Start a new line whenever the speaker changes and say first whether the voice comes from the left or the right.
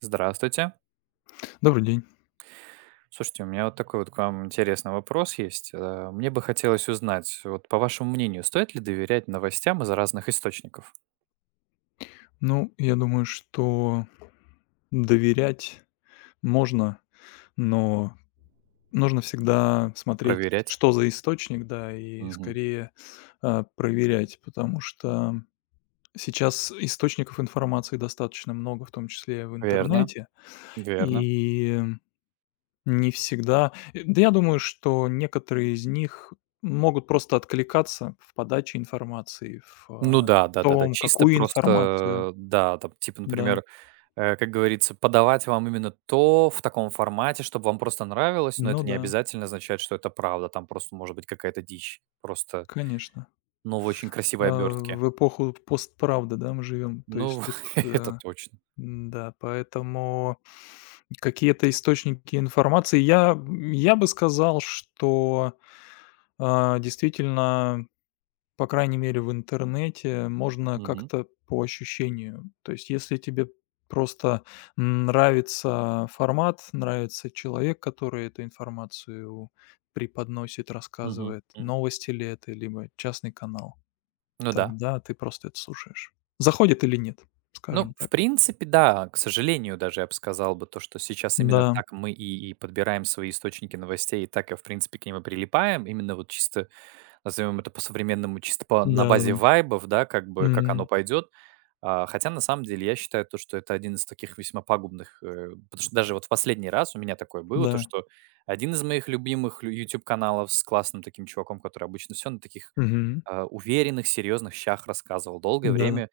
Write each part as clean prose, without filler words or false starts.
right: Здравствуйте.
left: Добрый день.
right: Слушайте, у меня вот такой вот к вам интересный вопрос есть. Мне бы хотелось узнать, вот по вашему мнению, стоит ли доверять новостям из разных источников?
left: Ну, я думаю, что доверять можно, но нужно всегда смотреть,
right: Проверять?
left: что за источник, да, и
right: Мгм.
left: скорее, проверять, потому что сейчас источников информации достаточно много, в том числе в
right: Верно,
left: интернете,
right: верно.
left: и не всегда да я думаю, что некоторые из них могут просто откликаться в подаче информации, в,
right: Ну
left: а,
right: да, да, да, да.
left: том,
right: Чисто
left: какую информацию.
right: просто, да, там, типа,
left: Да.
right: например, как говорится, подавать вам именно то в таком формате, чтобы вам просто нравилось, но
left: Ну
right: это не
left: да,
right: обязательно означает, что это правда. Там просто может быть какая-то дичь. Просто,
left: конечно.
right: ну, в очень
left: А,
right: красивой обертке.
left: в эпоху постправды, да, мы живем. То есть
right: Ну,
left: тут, э,
right: это точно.
left: да поэтому какие-то источники информации. Я бы сказал, что, действительно, по крайней мере, в интернете можно как-то по ощущению. То есть если тебе просто нравится формат, нравится человек, который эту информацию преподносит,
right: Угу.
left: рассказывает, новости ли это, либо частный канал.
right: Ну да.
left: Тогда ты просто это слушаешь. Заходит или нет,
right: Ну,
left: скажем
right: в
left: так.
right: принципе, да. К сожалению, даже я бы сказал бы то, что сейчас именно
left: Да,
right: так мы и подбираем свои источники новостей, и так, и, в принципе, к ним и прилипаем. Именно вот чисто, назовем это по-современному, чисто по, на базе
left: да-да-да.
right: вайбов, да, как бы, как
left: Мгм.
right: оно пойдет. А, хотя, на самом деле, я считаю то, что это один из таких весьма пагубных, потому что даже вот в последний раз у меня такое было, то,
left: Да.
right: что один из моих любимых YouTube-каналов с классным таким чуваком, который обычно все на таких
left: Мгм.
right: уверенных, серьезных щах рассказывал, долгое
left: Да-да.
right: время.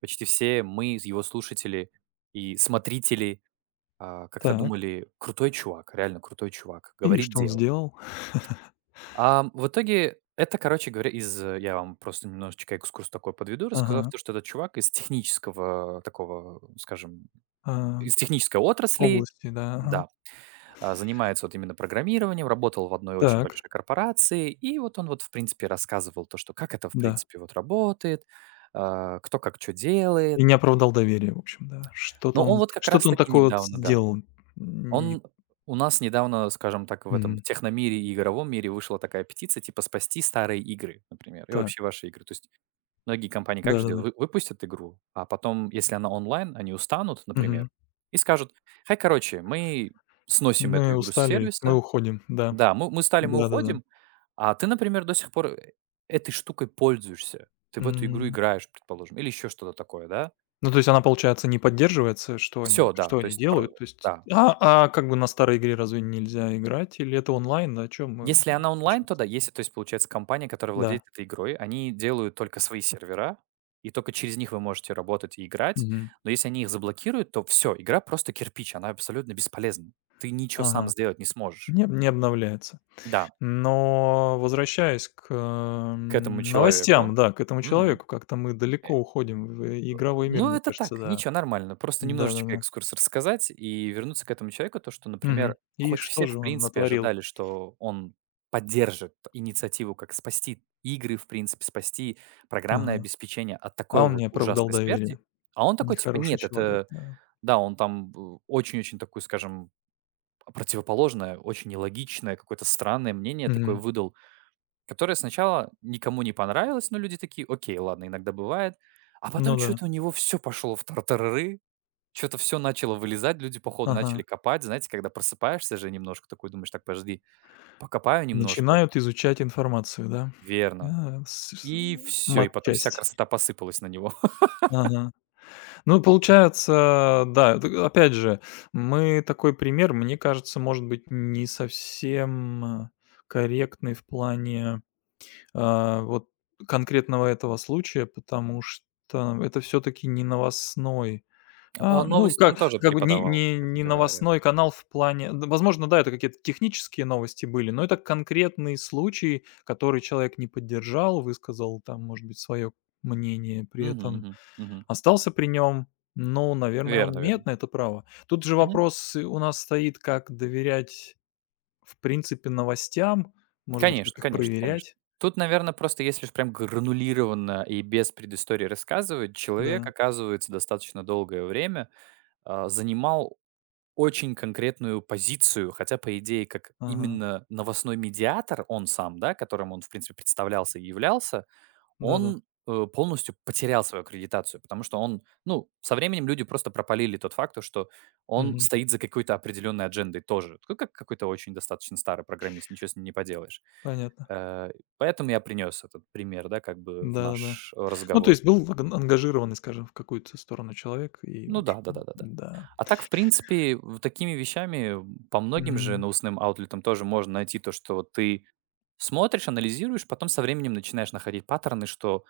right: Почти все мы, его слушатели и смотрители, как-то
left: Так.
right: думали: "Крутой чувак, реально крутой чувак,
left: И
right: говорит
left: что он
right: дело".
left: сделал?
right: А в итоге это, короче говоря, из я вам просто немножечко экскурс такой подведу, рассказав
left: Ага.
right: то, что этот чувак из технического такого, э, скажем,
left: А,
right: из технической отрасли,
left: области, да, ага.
right: да, занимается вот именно программированием, работал в одной очень
left: Так,
right: большой корпорации. И вот он вот, в принципе, рассказывал то, что как это, в
left: да.
right: принципе, вот работает, кто как что
left: И
right: делает.
left: не оправдал доверия, в общем, да. Что-то
right: Но он
left: он
right: вот как
left: что-то
right: раз
left: он
right: таки
left: такое вот
right: недавно, да.
left: сделал. Не
right: Он у нас недавно, скажем так, в этом
left: Мгм.
right: техномире и игровом мире вышла такая петиция, типа спасти старые игры, например, и
left: Так,
right: вообще ваши игры. То есть многие компании как же
left: да-да-да.
right: делают? Выпустят игру, а потом, если она онлайн, они устанут, например,
left: Мгм.
right: и скажут, хай, короче, мы сносим эту
left: Мы
right: игру с
left: устали, мы
right: сервиса,
left: уходим. Да.
right: да, мы стали, мы
left: Да-да-да.
right: уходим, а ты, например, до сих пор этой штукой пользуешься, ты в эту игру
left: М.
right: играешь, предположим, или еще что-то такое, да?
left: Ну, то есть она, получается, не поддерживается? Что они
right: Все, да,
left: что
right: то
left: они
right: есть,
left: делают? То есть
right: да.
left: как бы на старой игре разве нельзя играть? Или это онлайн? О чем мы
right: Если она онлайн,
left: сейчас?
right: то да. Если, то есть, получается, компания, которая владеет
left: Да.
right: этой игрой, они делают только свои сервера, и только через них вы можете работать и играть.
left: Мгм.
right: Но если они их заблокируют, то все, игра просто кирпич, она абсолютно бесполезна. Ты ничего сам
left: Ага.
right: сделать не сможешь.
left: Не обновляется.
right: Да,
left: Но возвращаясь к,
right: к этому человеку.
left: новостям, да, к этому
right: Мгм.
left: человеку, как-то мы далеко уходим в игровой мир,
right: Ну,
left: мне
right: это
left: кажется,
right: так,
left: да.
right: ничего, нормально. Просто немножечко
left: Да-да-да.
right: экскурс рассказать и вернуться к этому человеку. То, что, например,
left: Мгм. И
right: хоть
left: что
right: все,
left: же
right: в
left: он
right: принципе,
left: натворил?
right: ожидали, что он поддержит инициативу, как спасти игры, в принципе, спасти программное
left: Ага.
right: обеспечение от
left: А
right: такой
left: он
right: вот
left: не оправдал
right: ужасной
left: доверия.
right: смерти. А он такой, типа,
left: Нехороший
right: нет,
left: человек,
right: это,
left: да.
right: да, он там очень-очень такую, скажем, противоположное, очень нелогичное, какое-то странное мнение такое
left: Мгм.
right: выдал, которая сначала никому не понравилась, но люди такие: "Окей, ладно, иногда бывает". А потом
left: Ну
right: что
left: да.
right: то у него все пошло в тартарары, что то все начало вылезать, люди походу
left: Ага.
right: начали копать. Знаете, когда просыпаешься же немножко, такой думаешь: "Так, подожди, покопаю немножко".
left: Начинают изучать информацию, да?
right: Верно.
left: А, с
right: И все, и потом вся
left: матчасть.
right: красота посыпалась на него.
left: Ага. Ну, получается, да, т опять же, мы такой пример, мне кажется, может быть, не совсем, корректный в плане, вот конкретного этого случая, потому что это все таки не новостной
right: А
left: а, ну,
right: новости он тоже
left: как бы не
right: преподавал,
left: не
right: кстати
left: не
right: говоря.
left: новостной канал в плане д возможно, да, это какие-то технические новости были, но это конкретный случай, который человек не поддержал, высказал там, может быть, свое мнение, при
right: Мгм,
left: этом
right: мгм, мгм.
left: остался при нем. Ну, наверное, он
right: Верно,
left: имеет
right: верно.
left: на это право. Тут же вопрос и у нас стоит, как доверять, в принципе, новостям, может быть, как
right: Конечно,
left: их
right: конечно, конечно.
left: проверять.
right: Тут, наверное, просто если уж прям гранулированно и без предыстории рассказывать, человек,
left: Да,
right: оказывается, достаточно долгое время, занимал очень конкретную позицию, хотя, по идее, как
left: ага,
right: именно новостной медиатор он сам, да, которым он, в принципе, представлялся и являлся,
left: да-да,
right: он, полностью потерял свою аккредитацию, потому что он, ну, со временем люди просто пропалили тот факт, то что он
left: мгм,
right: стоит за какой-то определенной аджендой тоже. Ну, как какой-то очень достаточно старый программист, ничего с ним не поделаешь.
left: понятно.
right: Э, поэтому я принес этот пример, да, как бы в
left: Да-да-да.
right: наш
left: Ну, то
right: разговор.
left: есть был аг ангажированный, скажем, в какую-то сторону человек и, в
right: Ну да,
left: общем,
right: да-да-да-да.
left: да.
right: А так, в принципе, в такими вещами, по многим же
left: Мгм.
right: новостным аутлетам тоже можно найти то, что вот ты смотришь, анализируешь, потом со временем начинаешь находить паттерны, что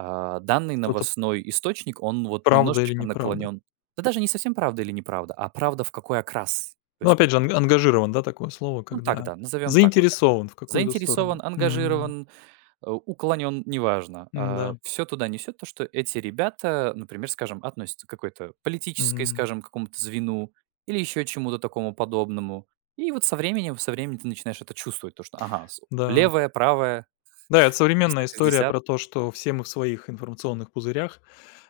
right: а, данный
left: Что-то
right: новостной источник, он вот
left: правда или
right: немножечко
left: неправда.
right: наклонен. Да даже не совсем правда или неправда, а правда в какой окрас. То
left: Ну,
right: есть,
left: опять же, ан ангажирован, да, такое слово,
right: ну так,
left: когда
right: да, назовем так вот.
left: заинтересован в какую-то сторону.
right: Заинтересован,
left: Мгм.
right: ангажирован, уклонен, неважно.
left: Да.
right: Все туда несет то, что эти ребята, например, скажем, относятся к какой-то политической,
left: Мгм.
right: скажем, какому-то звену или еще чему-то такому подобному. И вот со временем ты начинаешь это чувствовать, то, что, ага,
left: Да.
right: левая, правая,
left: Да, это современная история
right: 360.
left: про то, что все мы в своих информационных пузырях.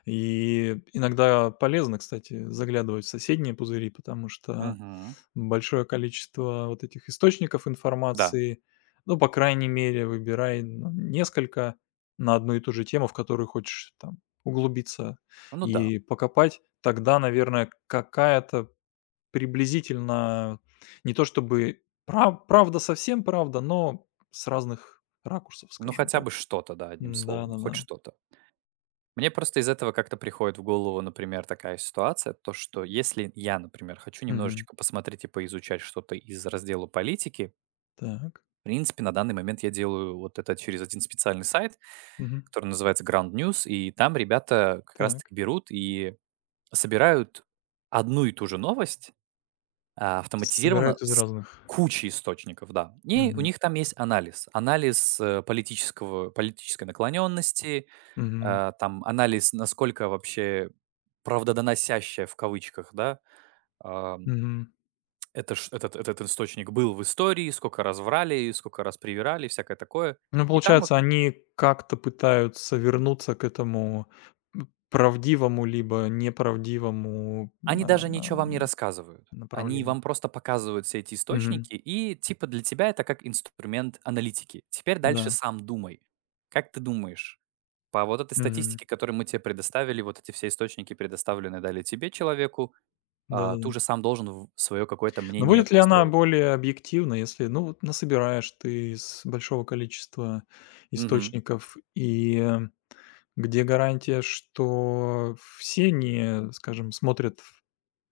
left: И иногда полезно, кстати, заглядывать в соседние пузыри, потому что
right: Мгм.
left: большое количество вот этих источников
right: Да,
left: информации. Ну, по крайней мере, выбирай, ну, несколько на одну и ту же тему, в которую хочешь там углубиться
right: ну да.
left: и покопать. Тогда, наверное, какая-то приблизительно не то чтобы правда, совсем правда, но с разных ракурсов,
right: Ну,
left: скажем
right: хотя
left: так.
right: бы что-то, да, одним
left: Да,
right: словом,
left: да,
right: хоть
left: да.
right: что-то. Мне просто из этого как-то приходит в голову, например, такая ситуация, то, что если я, например, хочу
left: Мгм.
right: немножечко посмотреть и поизучать что-то из раздела политики,
left: Так.
right: в принципе, на данный момент я делаю вот это через один специальный сайт,
left: Мгм.
right: который называется Ground News, и там ребята как
left: Так.
right: раз-таки берут и собирают одну и ту же новость, автоматизированно
left: Собирают из
right: с
left: разных.
right: кучей источников, да. И у
left: Мгм.
right: них там есть анализ. Анализ политического, политической наклоненности.
left: Мгм.
right: Там анализ, насколько вообще "правдоносящая" в кавычках, да, ам,
left: Мгм.
right: это ш этот источник был в истории, сколько раз врали, сколько раз привирали, всякое такое.
left: Ну,
right: И там
left: получается,
right: уже
left: они как-то пытаются вернуться к этому, правдивому либо неправдивому,
right: они даже ничего
left: а,
right: вам не рассказывают. Они
left: направлению.
right: вам просто показывают все эти
left: Мгм.
right: источники, и типа для тебя это как инструмент аналитики. Теперь дальше
left: Да.
right: сам думай. Как ты думаешь, по вот этой
left: Мгм.
right: статистике, которую мы тебе предоставили, вот эти все источники предоставленные дали тебе, человеку, ты
left: Да-да-да.
right: уже сам должен свое какое-то
left: Но
right: мнение
left: будет ли она
right: построить.
left: более объективна, если, ну, вот насобираешь ты из большого количества
right: Мгм.
left: источников, и, где гарантия, что все не, скажем, смотрят в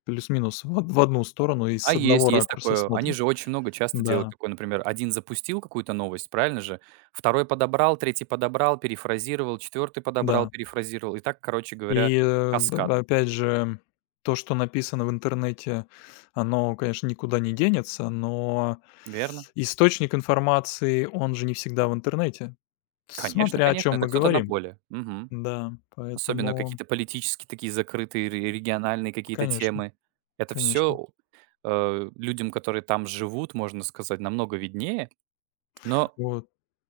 left: плюс-минус в од в одну сторону и
right: А
left: с
right: есть,
left: одного
right: есть
left: ракурса
right: такое. Они
left: смотрят?
right: же очень много часто делают
left: Да,
right: такое, например, один запустил какую-то новость, правильно же? Второй подобрал, третий подобрал, перефразировал, четвертый подобрал,
left: да.
right: перефразировал. И так, короче говоря,
left: И,
right: каскад.
left: да, опять же, то, что написано в интернете, оно, конечно, никуда не денется, но
right: Верно?
left: источник информации, он же не всегда в интернете,
right: Конечно,
left: смотря о
right: конечно,
left: чем
right: это
left: мы
right: кто-то на
left: говорим.
right: поле. Мгм.
left: Да,
right: Особенно
left: поэтому,
right: какие-то политические такие закрытые, региональные какие-то
left: конечно,
right: темы. Это
left: конечно.
right: все людям, которые там живут, можно сказать, намного виднее. Но
left: Вот.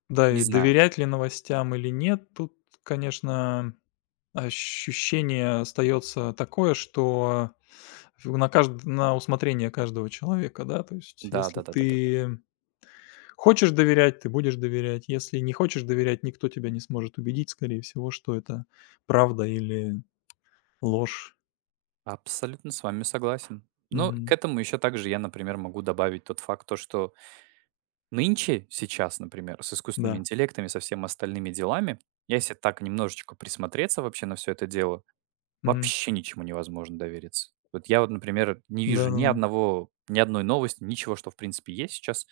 left: Да,
right: не
left: и
right: знаю.
left: доверять ли новостям или нет, тут, конечно, ощущение остается такое, что на усмотрение каждого человека, да. То есть,
right: Да,
left: если
right: да, да, да, да, да.
left: ты хочешь доверять — ты будешь доверять. Если не хочешь доверять, никто тебя не сможет убедить, скорее всего, что это правда или ложь.
right: Абсолютно с вами согласен. Но к
left: Мгм.
right: этому еще также я, например, могу добавить тот факт, то, что нынче, сейчас, например, с искусственными
left: Да.
right: интеллектами, со всеми остальными делами, если так немножечко присмотреться вообще на все это дело,
left: Мгм.
right: вообще ничему невозможно довериться. Вот я вот, например, не вижу ни
left: Да-да-да.
right: одного, ни одной новости, ничего, что в принципе есть сейчас,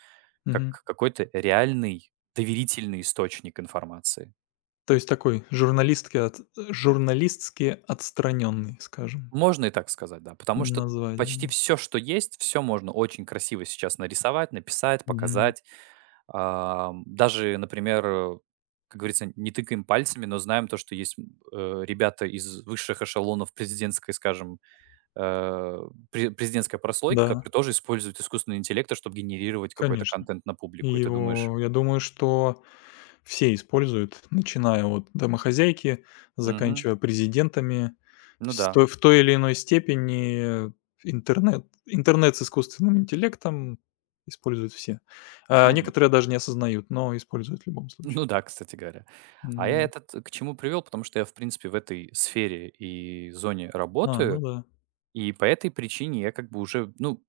right: как
left: Мгм.
right: какой-то реальный доверительный источник информации.
left: То есть такой журналистки от журналистски отстранённый, скажем,
right: Можно и так сказать, да. Потому что
left: назвать, да.
right: почти все, что есть, все можно очень красиво сейчас нарисовать, написать,
left: Мгм.
right: показать. Даже, например, как говорится, не тыкаем пальцами, но знаем то, что есть, ребята из высших эшелонов президентской, скажем, э, президентской прослойки,
left: Да,
right: которые тоже используют искусственный интеллект, чтобы генерировать какой-то
left: конечно.
right: контент на
left: И
right: публику. И ты думаешь:
left: его, я думаю, что все используют, начиная от домохозяйки,
right: "Мгм,
left: заканчивая президентами.
right: ну
left: С
right: да,
left: той В той или иной степени интернет с искусственным интеллектом используют все. А
right: мгм".
left: некоторые даже не осознают, но используют в любом случае.
right: Ну да, кстати говоря. А я
left: М.
right: этот к чему привел, потому что я, в принципе, в этой сфере и зоне
left: Ну
right: работаю,
left: да.
right: и по этой причине я как бы уже, ну,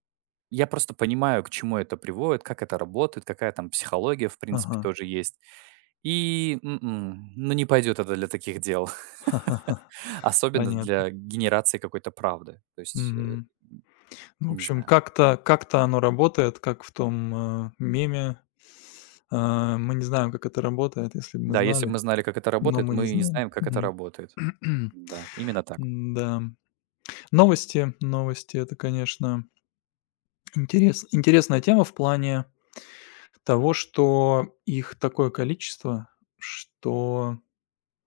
right: я просто понимаю, к чему это приводит, как это работает, какая там психология, в принципе,
left: Ага.
right: тоже есть. И, ну, не пойдет это для таких дел. Особенно
left: Понятно.
right: для генерации какой-то правды. То есть,
left: В
right: не
left: общем,
right: знаю.
left: как-то оно работает, как в том, меме. Мы не знаем, как это работает, если бы мы
right: Да, если бы
left: знали,
right: мы знали, как это
left: но
right: работает,
left: мы не
right: мы не
left: знаем.
right: знаем, как это
left: Мгм.
right: работает. Да, именно так.
left: Да. Это, конечно, интересная тема в плане того, что их такое количество, что,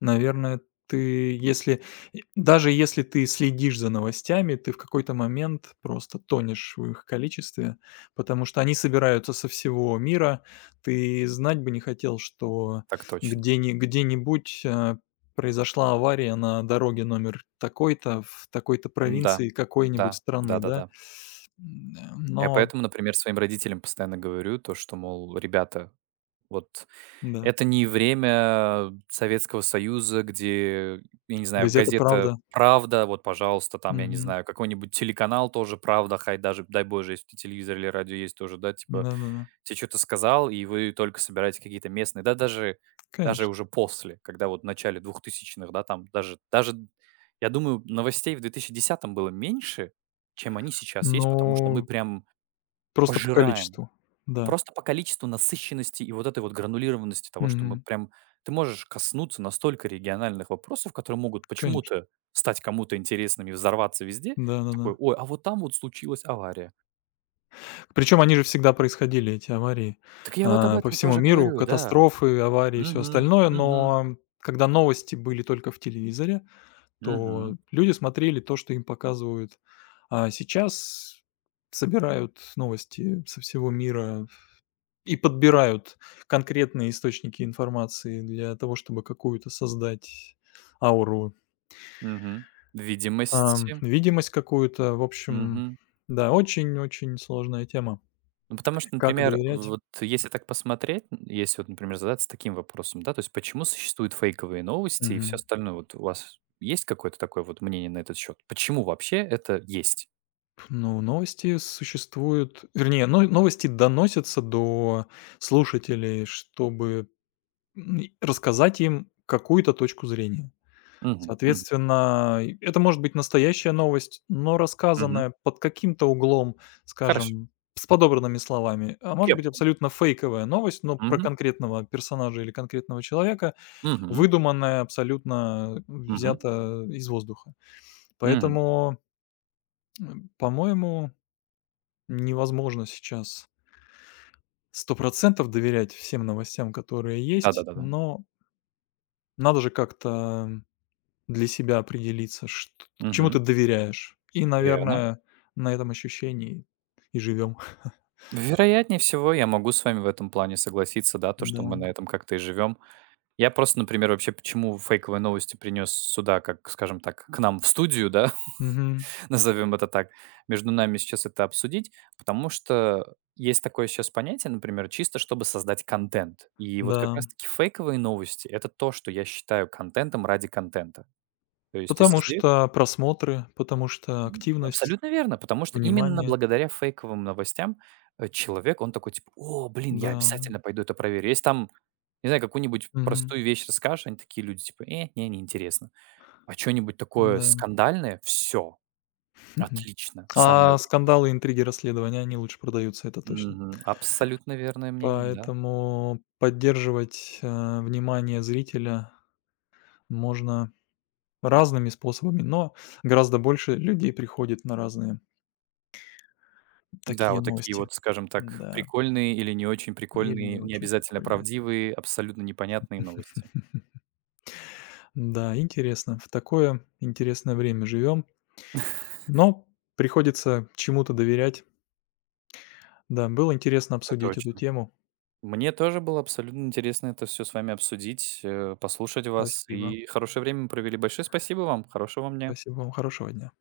left: наверное, ты, если и даже если ты следишь за новостями, ты в какой-то момент просто тонешь в их количестве, потому что они собираются со всего мира. Ты знать бы не хотел, что
right: Так точно.
left: где ни где-нибудь, произошла авария на дороге номер такой-то в такой-то
right: Да,
left: провинции
right: да,
left: какой-нибудь страны, да.
right: да-да-да.
left: М, а,
right: Я
left: но
right: поэтому, например, своим родителям постоянно говорю то, что, мол, ребята, вот
left: да,
right: это не время Советского Союза, где, я не знаю,
left: газета
right: газета
left: «Правда».
right: "Правда", вот, пожалуйста, там, я не
left: Мгм.
right: знаю, какой-нибудь телеканал тоже "Правда", хай даже, дай боже, если у тебя телевизор или радио есть тоже, да, типа,
left: Да-да-да,
right: те что то сказал, и вы только собираете какие-то местные, да даже даже
left: конечно.
right: уже после, когда вот в начале двухтысячных, да, там даже, я думаю, новостей в 2010 было меньше, чем они сейчас есть, потому что мы
left: Ну,
right: прям
left: просто по
right: пожираем.
left: количеству. Да.
right: Просто по количеству насыщенности и вот этой вот гранулированности того, что мы
left: Мгм.
right: прям ты можешь коснуться настолько региональных вопросов, которые могут
left: Конечно,
right: почему-то стать кому-то интересными, взорваться везде.
left: да-да-да.
right: Такой: "Ой, а вот там вот случилась авария".
left: Причем они же всегда происходили, эти аварии,
right: Так я вот об
left: по
right: этом
left: всему
right: тоже
left: миру,
right: говорю, да.
left: катастрофы, аварии и все
right: Мгм,
left: остальное.
right: мгм,
left: Но когда новости были только в телевизоре, то
right: мгм,
left: люди смотрели то, что им показывают. А сейчас собирают новости со всего мира и подбирают конкретные источники информации для того, чтобы какую-то создать ауру,
right: мгм. Видимости.
left: видимость какую-то. В общем, да, очень-очень сложная тема.
right: Ну, потому что,
left: Как
right: например,
left: доверять?
right: вот если так посмотреть, н если вот, например, задаться таким вопросом, да, то есть почему существуют фейковые новости и все
left: Мгм.
right: остальное? Вот у вас есть какое-то такое вот мнение на этот счет? Почему вообще это есть?
left: Ну, новости существуют, вернее, но новости доносятся до слушателей, чтобы рассказать им какую-то точку зрения.
right: Мгм, мгм,
left: Соответственно, и это может быть настоящая новость, но
right: мгм.
left: рассказанная под каким-то углом,
right: Хорошо,
left: скажем, с подобранными словами. А может
right: я
left: быть
right: понял.
left: абсолютно фейковая новость, но про
right: Мгм,
left: конкретного персонажа или конкретного человека,
right: мгм,
left: выдуманная, абсолютно
right: мгм,
left: взята из воздуха.
right: мгм.
left: Поэтому, по-моему, невозможно сейчас 100% доверять всем новостям, которые есть,
right: Да-да-да-да.
left: но надо же как-то для себя определиться, что чему ты
right: Мгм.
left: доверяешь. И,
right: Верно.
left: наверное, на этом ощущении и живем.
right: Вероятнее всего, я могу с вами в этом плане согласиться, да, то, что
left: Да.
right: мы на этом как-то и живем. Я просто, например, вообще почему фейковые новости принес сюда, как, скажем так, к нам в студию, да?
left: Мгм.
right: назовем это так, между нами сейчас это обсудить, потому что есть такое сейчас понятие, например, чисто чтобы создать контент. И вот как
left: Да.
right: раз-таки фейковые новости– это то, что я считаю контентом ради контента. То есть ты
left: Потому
right: создаешь…
left: что просмотры, потому что активность,
right: Абсолютно верно, потому что именно
left: внимание.
right: благодаря фейковым новостям человек, он такой типа, о, блин, я
left: Да, да.
right: обязательно пойду это проверю. Если там, не знаю, какую-нибудь
left: Мгм.
right: простую вещь расскажешь, они такие люди типа, не, неинтересно. А что-нибудь такое
left: Да.
right: скандальное, все, отлично, самое
left: А
right: время.
left: скандалы, интриги, расследования — они лучше продаются, это точно.
right: Мгм. Абсолютно верное мнение, да.
left: Поэтому поддерживать, внимание зрителя можно разными способами, но гораздо больше людей приходит на разные
right: Да,
left: такие
right: вот такие
left: новости.
right: вот, скажем так,
left: Да,
right: прикольные или не очень
left: или не
right: прикольные, не
left: очень
right: обязательно
left: прикольные.
right: правдивые, абсолютно непонятные новости.
left: Да, интересно. В такое интересное время живем, но приходится чему-то доверять. Да, было интересно
right: Это
left: обсудить эту
right: точно.
left: тему.
right: Мне тоже было абсолютно интересно это все с вами обсудить, послушать вас.
left: Спасибо.
right: И хорошее время мы провели. Большое спасибо вам. Хорошего вам дня.
left: Спасибо вам. Хорошего дня.